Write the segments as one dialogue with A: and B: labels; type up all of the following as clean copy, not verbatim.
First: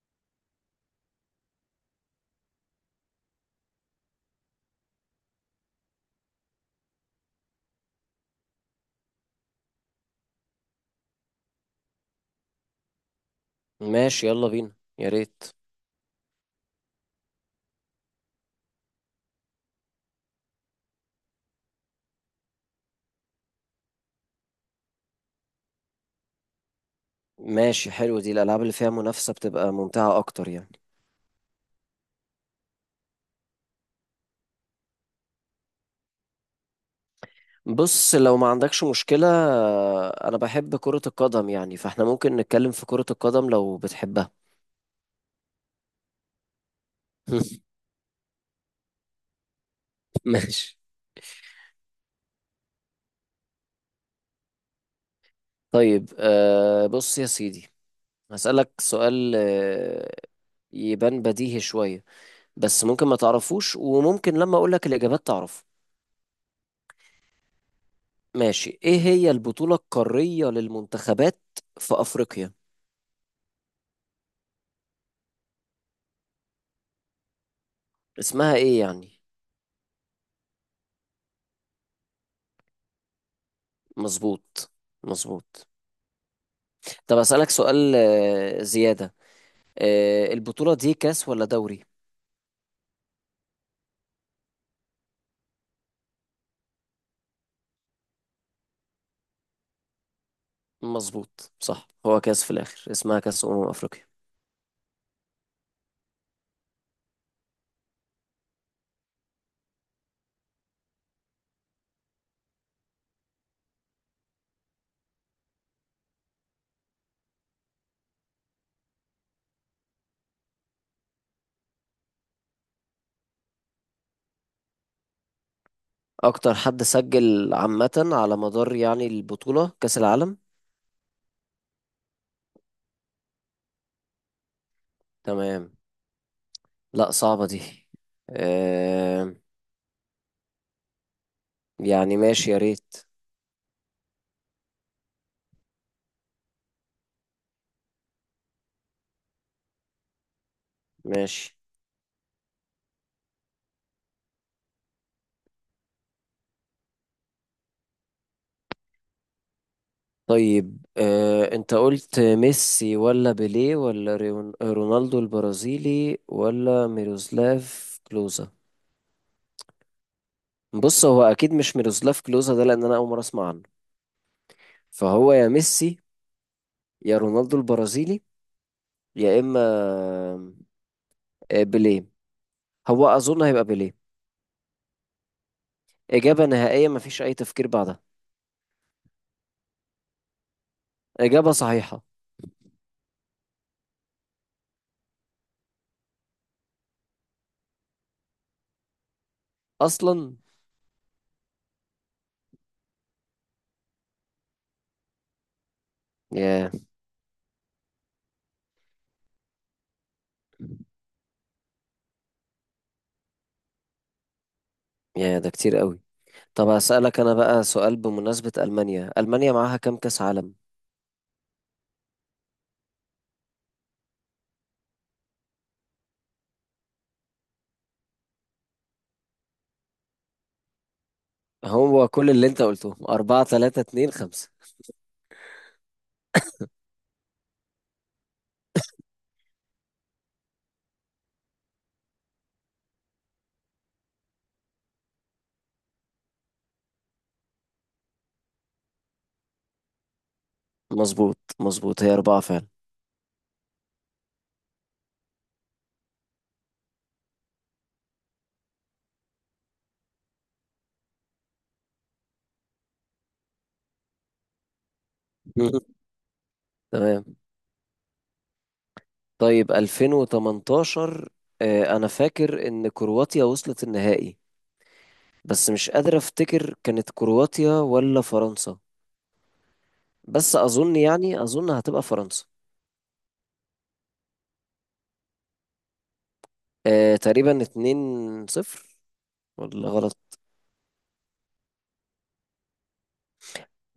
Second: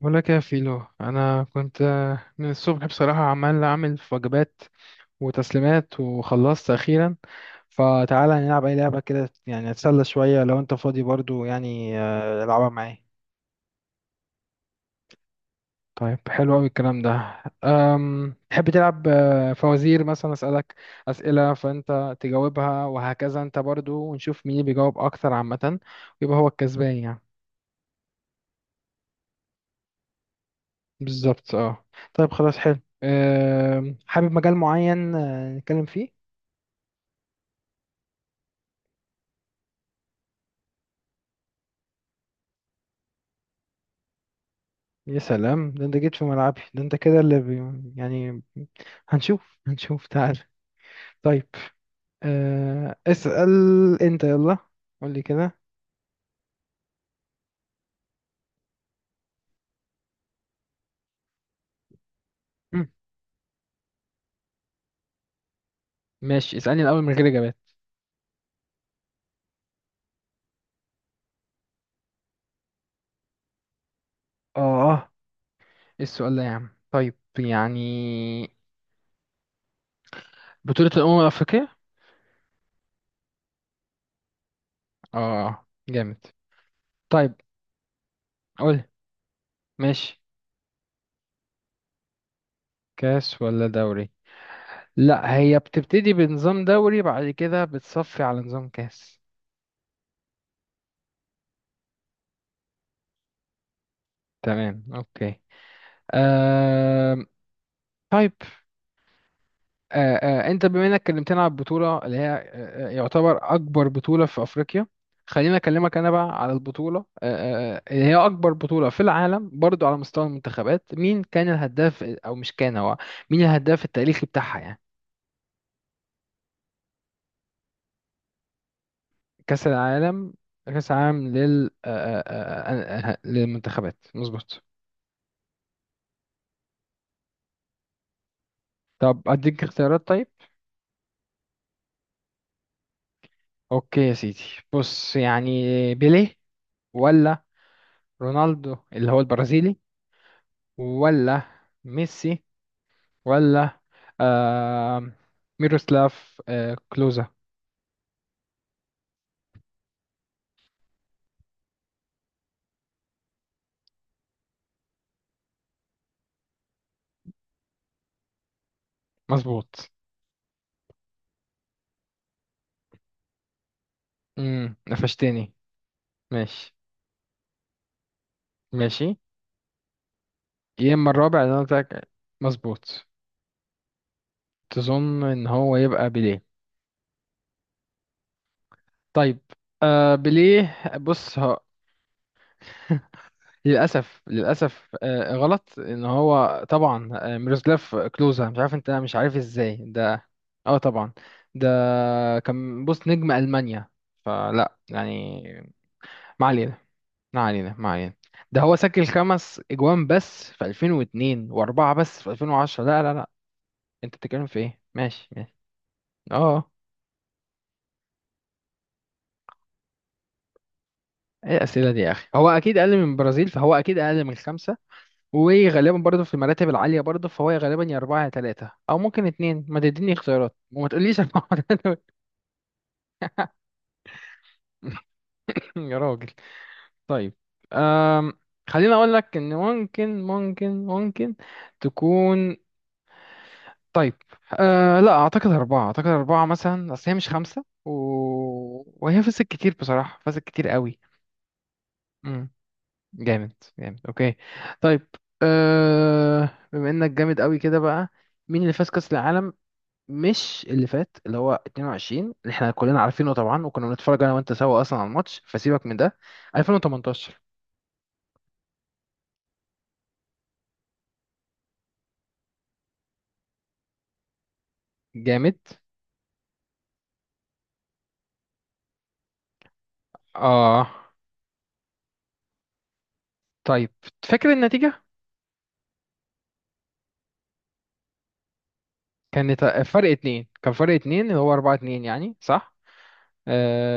A: بقول لك يا فيلو انا كنت من الصبح بصراحه عمال اعمل في وجبات وتسليمات وخلصت اخيرا. فتعالى نلعب اي لعبه كده يعني اتسلى شويه لو انت فاضي برضو يعني، العبها معايا.
B: ماشي، يلا بينا. يا ريت.
A: طيب حلو قوي الكلام ده. تحب تلعب فوازير مثلا اسالك اسئله فانت تجاوبها وهكذا انت برضو ونشوف مين اللي بيجاوب اكتر عامه، ويبقى هو الكسبان يعني.
B: ماشي، حلو، دي الألعاب اللي فيها منافسة بتبقى ممتعة أكتر يعني.
A: بالظبط اه. طيب خلاص حلو. حابب مجال معين نتكلم فيه؟
B: بص، لو ما عندكش مشكلة أنا بحب كرة القدم يعني، فإحنا ممكن نتكلم في كرة القدم لو بتحبها.
A: يا سلام، ده انت جيت في ملعبي، ده انت كده اللي يعني. هنشوف تعال.
B: ماشي.
A: طيب اسأل. انت يلا قول لي كده.
B: طيب، بص يا سيدي، هسألك سؤال. يبان بديهي شوية، بس
A: مم.
B: ممكن ما تعرفوش وممكن لما أقولك الإجابات تعرف.
A: ماشي اسألني الأول من غير إجابات.
B: ماشي. إيه هي البطولة القارية للمنتخبات في أفريقيا؟
A: اه اه، ايه السؤال ده يا عم طيب يعني.
B: اسمها إيه يعني؟
A: بطولة الأمم الأفريقية.
B: مظبوط،
A: اه
B: مظبوط.
A: جامد.
B: طب
A: طيب
B: أسألك سؤال
A: قول.
B: زيادة.
A: ماشي،
B: البطولة دي كاس ولا دوري؟
A: كاس ولا دوري؟ لا، هي بتبتدي بنظام دوري بعد كده بتصفي على نظام كاس.
B: مظبوط، صح، هو كاس في الآخر، اسمها كاس أمم أفريقيا.
A: تمام اوكي. آه... طيب، آه، انت بما انك كلمتنا على البطوله اللي هي يعتبر اكبر بطوله في افريقيا، خليني اكلمك انا بقى على البطوله اللي هي اكبر بطوله في العالم برضو على مستوى المنتخبات. مين كان الهداف، او مش كان هو، مين الهداف التاريخي بتاعها يعني؟
B: أكتر حد سجل عامة على مدار يعني
A: كاس
B: البطولة كاس
A: العالم،
B: العالم.
A: كاس العالم لل للمنتخبات مظبوط.
B: تمام. لا، صعبة دي
A: طب
B: آه،
A: اديك اختيارات؟ طيب
B: يعني ماشي، يا ريت.
A: اوكي يا سيدي، بص يعني: بيليه، ولا رونالدو اللي هو البرازيلي، ولا
B: ماشي.
A: ميسي، ولا آه ميروسلاف آه كلوزا؟
B: طيب، أنت قلت ميسي ولا بيليه ولا رونالدو البرازيلي ولا ميروسلاف كلوزا.
A: مظبوط.
B: بص هو اكيد مش ميروسلاف كلوزا ده، لان انا اول مره اسمع عنه.
A: امم،
B: فهو يا
A: قفشتني.
B: ميسي،
A: ماشي.
B: يا رونالدو البرازيلي،
A: ماشي.
B: يا اما
A: يا اما الرابع اللي انا قلت
B: بيليه.
A: لك. مظبوط.
B: هو اظن هيبقى بيليه.
A: تظن ان هو يبقى بيليه؟
B: اجابه نهائيه، مفيش اي تفكير بعدها.
A: طيب، آه بيليه، بص
B: اجابه
A: ها.
B: صحيحه
A: للاسف للاسف آه غلط. ان هو طبعا آه ميروسلاف كلوزا، مش عارف انت مش عارف ازاي ده.
B: اصلا.
A: اه طبعا ده كان بص نجم المانيا، فلا يعني، ما
B: يا
A: علينا ما علينا ما علينا. ده هو سجل خمس اجوان بس في 2002 واربعه بس في 2010. لا لا لا انت بتتكلم في ايه، ماشي
B: يا ده
A: ماشي.
B: كتير قوي. طب
A: اه،
B: هسألك انا بقى سؤال، بمناسبه المانيا، المانيا معاها كام كاس عالم؟
A: ايه الاسئله دي يا اخي. هو اكيد اقل من البرازيل، فهو اكيد اقل من خمسه، وغالبا برضه في المراتب العاليه برضه، فهو غالبا يا اربعه يا ثلاثه او ممكن اتنين. ما تديني اختيارات وما تقوليش اربعه ولا.
B: هو كل اللي انت قلته أربعة، تلاتة، اتنين، خمسة.
A: يا راجل. طيب أم... خليني اقول لك ان ممكن تكون. طيب آه لا اعتقد اربعة، اعتقد اربعة مثلا، اصل هي مش خمسة وهي فازت كتير بصراحة، فازت كتير قوي.
B: مظبوط، مظبوط، هي أربعة
A: امم.
B: فعلا.
A: جامد جامد اوكي. طيب، بما انك جامد قوي كده بقى، مين اللي فاز كأس العالم؟ مش اللي فات اللي هو 22 اللي احنا كلنا عارفينه طبعا وكنا بنتفرج انا وانت سوا اصلا على الماتش، فسيبك من ده.
B: تمام.
A: 2018.
B: طيب 2018، انا فاكر ان كرواتيا وصلت النهائي،
A: جامد
B: بس مش قادر افتكر كانت كرواتيا ولا فرنسا. بس
A: اه.
B: اظن، يعني اظن هتبقى فرنسا.
A: طيب فاكر النتيجة؟
B: تقريبا 2-0،
A: كانت
B: ولا
A: فرق
B: غلط؟
A: اتنين، كان فرق اتنين، اللي هو اربعة اتنين يعني، صح؟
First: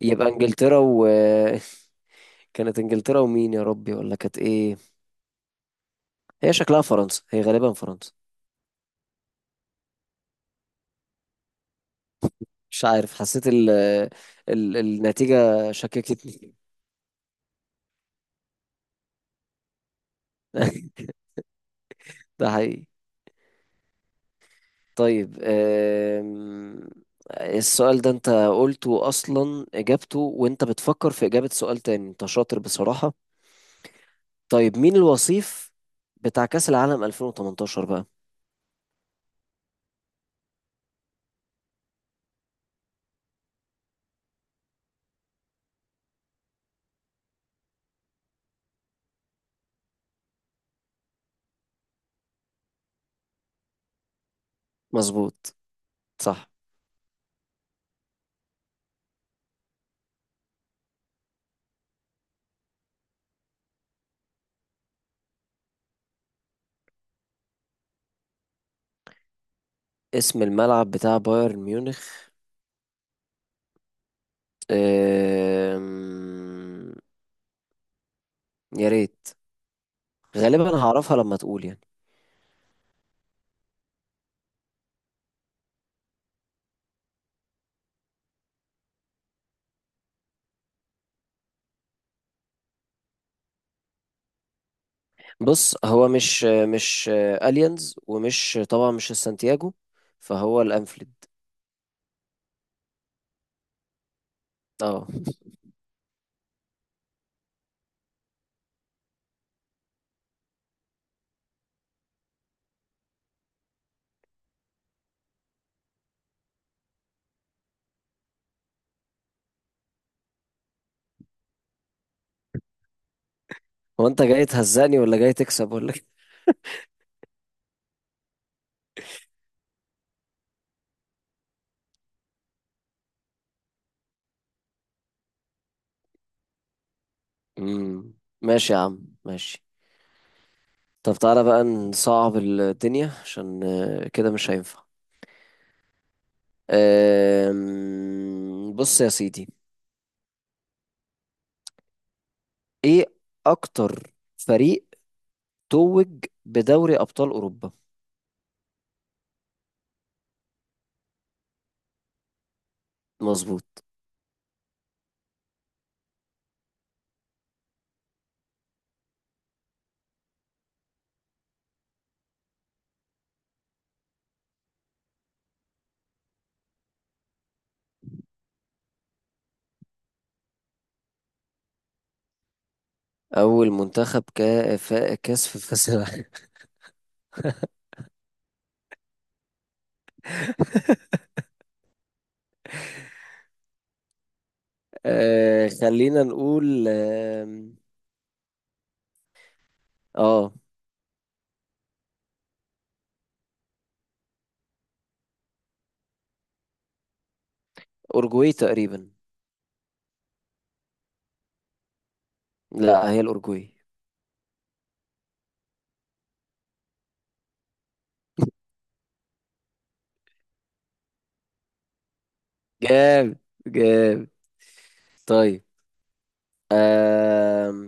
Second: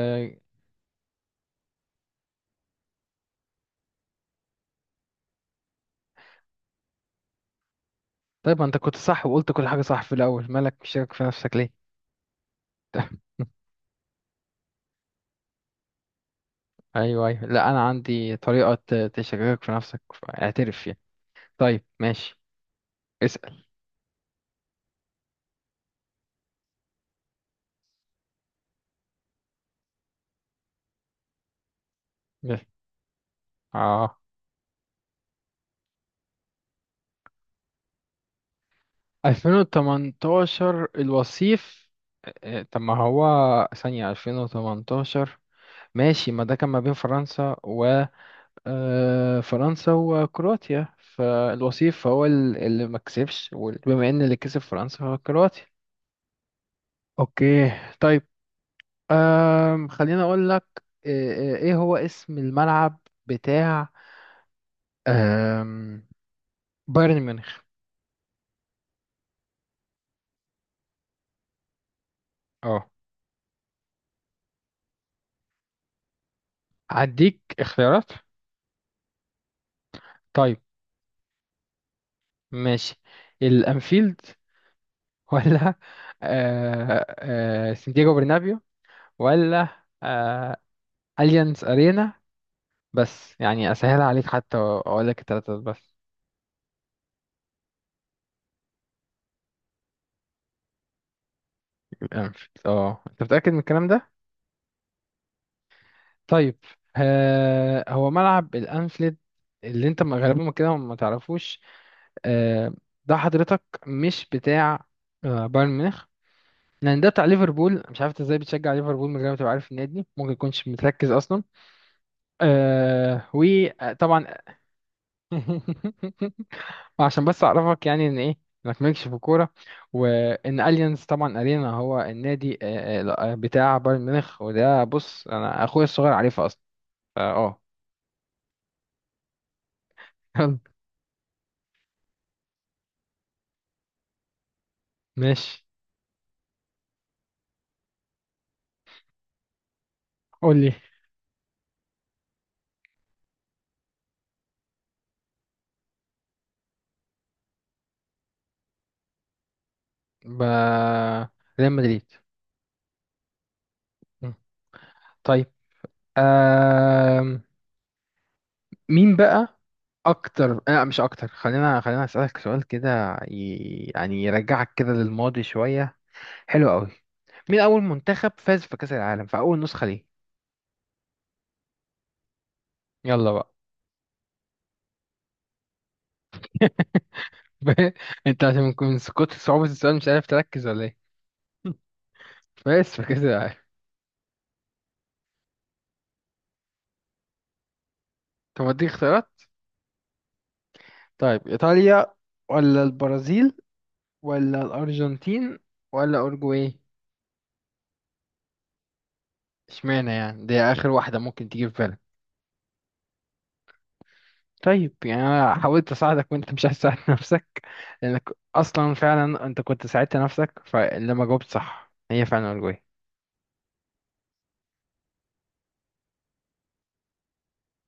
B: يبقى انجلترا و كانت انجلترا ومين يا ربي؟ ولا كانت ايه؟ هي شكلها فرنسا، هي غالبا فرنسا.
A: طيب ما انت كنت صح وقلت كل حاجة صح في الأول، مالك مشكك في نفسك ليه؟
B: مش عارف، حسيت النتيجة شككتني.
A: أيوه أيوه، لا أنا عندي طريقة تشككك في نفسك، اعترف فيها. طيب ماشي،
B: ده حقيقي.
A: اسأل.
B: طيب. السؤال ده انت قلته اصلا اجابته وانت بتفكر في اجابة سؤال تاني، انت شاطر
A: يلا.
B: بصراحة.
A: اه،
B: طيب مين الوصيف بتاع كأس العالم 2018 بقى؟
A: 2018 الوصيف. طب ما هو، ثانية 2018، ماشي، ما ده كان ما بين فرنسا و اه، فرنسا وكرواتيا، فالوصيف هو اللي ما كسبش، وبما ان اللي كسب فرنسا، هو
B: مظبوط،
A: كرواتيا.
B: صح.
A: اوكي. طيب أم، خليني أقول لك إيه، إيه هو اسم الملعب بتاع أم، بايرن ميونخ؟
B: اسم الملعب بتاع بايرن ميونخ
A: اه
B: آم،
A: هديك اختيارات؟
B: يا ريت،
A: طيب
B: غالبا هعرفها لما تقول يعني.
A: ماشي: الأنفيلد، ولا سانتياغو برنابيو، ولا آه، أليانز أرينا؟ بس يعني أسهل عليك حتى أقول لك التلاتة دول
B: بص،
A: بس.
B: هو مش اليانز، ومش طبعا مش السانتياجو، فهو الانفيلد.
A: الأنفيلد، اه أنت متأكد من الكلام ده؟
B: اه.
A: طيب، هو ملعب الأنفيلد اللي انت غالبا كده ما تعرفوش، آه، ده حضرتك مش بتاع بايرن ميونخ، لان ده بتاع ليفربول. مش عارف إنت ازاي بتشجع ليفربول من غير ما تبقى عارف النادي، ممكن يكونش متركز اصلا. آه
B: هو انت
A: وطبعا
B: جاي تهزقني ولا جاي تكسب ولا؟
A: عشان بس اعرفك يعني ان ايه، انك مالكش في الكوره، وان اليانز طبعا ارينا هو النادي بتاع بايرن ميونخ. وده بص انا اخويا الصغير عارفه اصلا. اه.
B: امم، ماشي يا عم، ماشي.
A: آه.
B: طب تعالى بقى نصعب الدنيا، عشان كده مش هينفع.
A: ماشي.
B: بص يا سيدي،
A: قول لي.
B: ايه اكتر فريق توج بدوري ابطال اوروبا؟
A: ب... ريال مدريد.
B: مظبوط.
A: طيب آه... مين بقى اكتر، لا مش اكتر، خلينا اسالك سؤال كده يعني يرجعك كده للماضي شويه، حلو قوي. مين اول منتخب فاز في كاس العالم في اول نسخه ليه؟ يلا بقى.
B: اول منتخب كاس في كاس العالم.
A: انت عشان من كتر صعوبه السؤال مش عارف تركز ولا ايه؟ فاز في كاس العالم.
B: خلينا نقول.
A: طب اديك اختيارات؟
B: اه،
A: طيب ايطاليا، ولا البرازيل، ولا الارجنتين، ولا اوروجواي؟
B: اورجواي تقريبا.
A: اشمعنى يعني، دي اخر واحده ممكن تيجي في بالك.
B: لا هي الاورجواي.
A: طيب يعني انا حاولت اساعدك وانت مش عايز تساعد نفسك. لانك اصلا فعلا انت كنت ساعدت نفسك، فلما جاوبت صح، هي فعلا الجوي.
B: جاب، جاب. طيب آم،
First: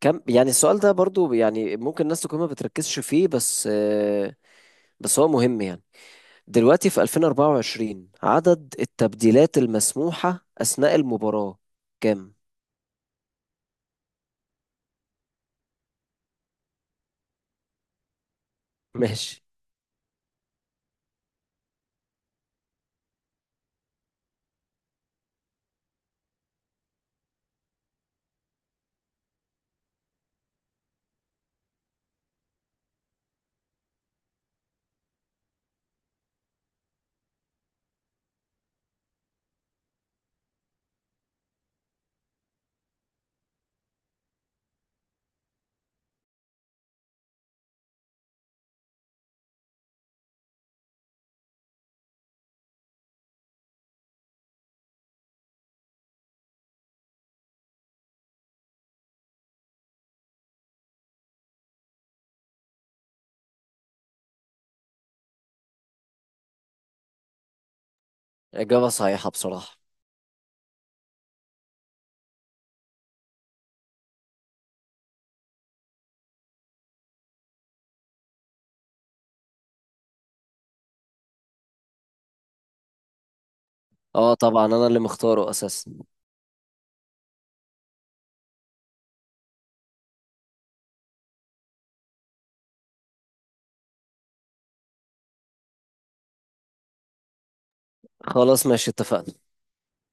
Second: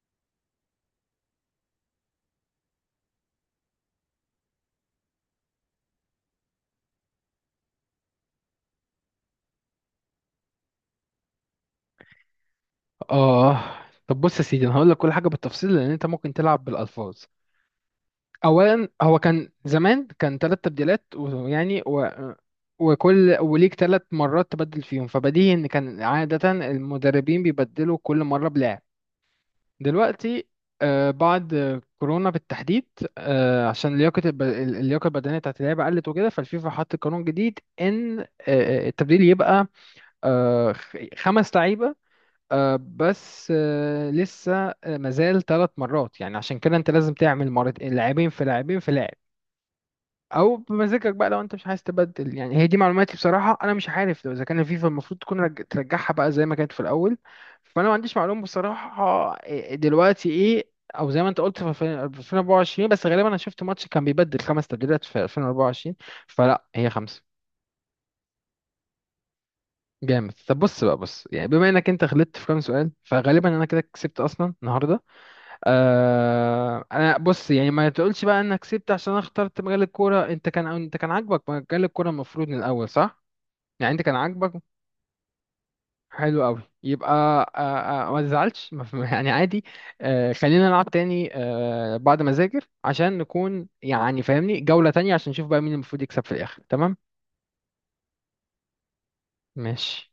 B: كم يعني؟ السؤال ده برضو يعني ممكن الناس تكون ما بتركزش فيه بس هو مهم يعني. دلوقتي في 2024 عدد التبديلات المسموحة أثناء المباراة كام؟
A: اه. طب بص يا سيدي انا هقول لك كل حاجه بالتفصيل لان انت ممكن تلعب بالالفاظ. اولا هو
B: ماشي.
A: كان زمان كان ثلاث تبديلات ويعني وكل وليك ثلاث مرات تبدل فيهم، فبديهي ان كان عاده المدربين بيبدلوا كل مره بلاعب. دلوقتي بعد كورونا بالتحديد، عشان لياقة اللياقة البدنية بتاعت اللعيبة قلت وكده، فالفيفا حط قانون جديد إن التبديل يبقى خمس لعيبة، بس لسه مازال ثلاث مرات، يعني عشان كده أنت لازم تعمل مرتين لاعبين في لاعبين في لاعب، او بمزاجك بقى لو انت مش عايز تبدل يعني. هي دي معلوماتي بصراحه، انا مش عارف لو اذا كان الفيفا المفروض تكون ترجعها بقى زي ما كانت في الاول. فانا ما عنديش معلومه بصراحه دلوقتي ايه، او زي ما انت قلت في 2024، بس غالبا انا شفت ماتش كان بيبدل خمس تبديلات في 2024، فلا هي خمسه.
B: إجابة صحيحة بصراحة.
A: جامد. طب بص بقى بص يعني بما انك انت غلطت في كام سؤال، فغالبا انا كده كسبت اصلا النهارده. آه انا بص يعني ما تقولش بقى انك كسبت عشان انا اخترت مجال الكوره، انت كان انت كان عاجبك مجال الكوره المفروض من الاول، صح؟ يعني انت كان
B: اه
A: عاجبك.
B: طبعا، أنا اللي مختاره أساسا.
A: حلو قوي، يبقى ما تزعلش، ما يعني عادي. خلينا نلعب تاني بعد ما اذاكر عشان نكون يعني فاهمني، جولة تانية عشان نشوف بقى مين المفروض يكسب في الاخر، تمام؟
B: خلاص، ماشي اتفقنا.
A: ماشي.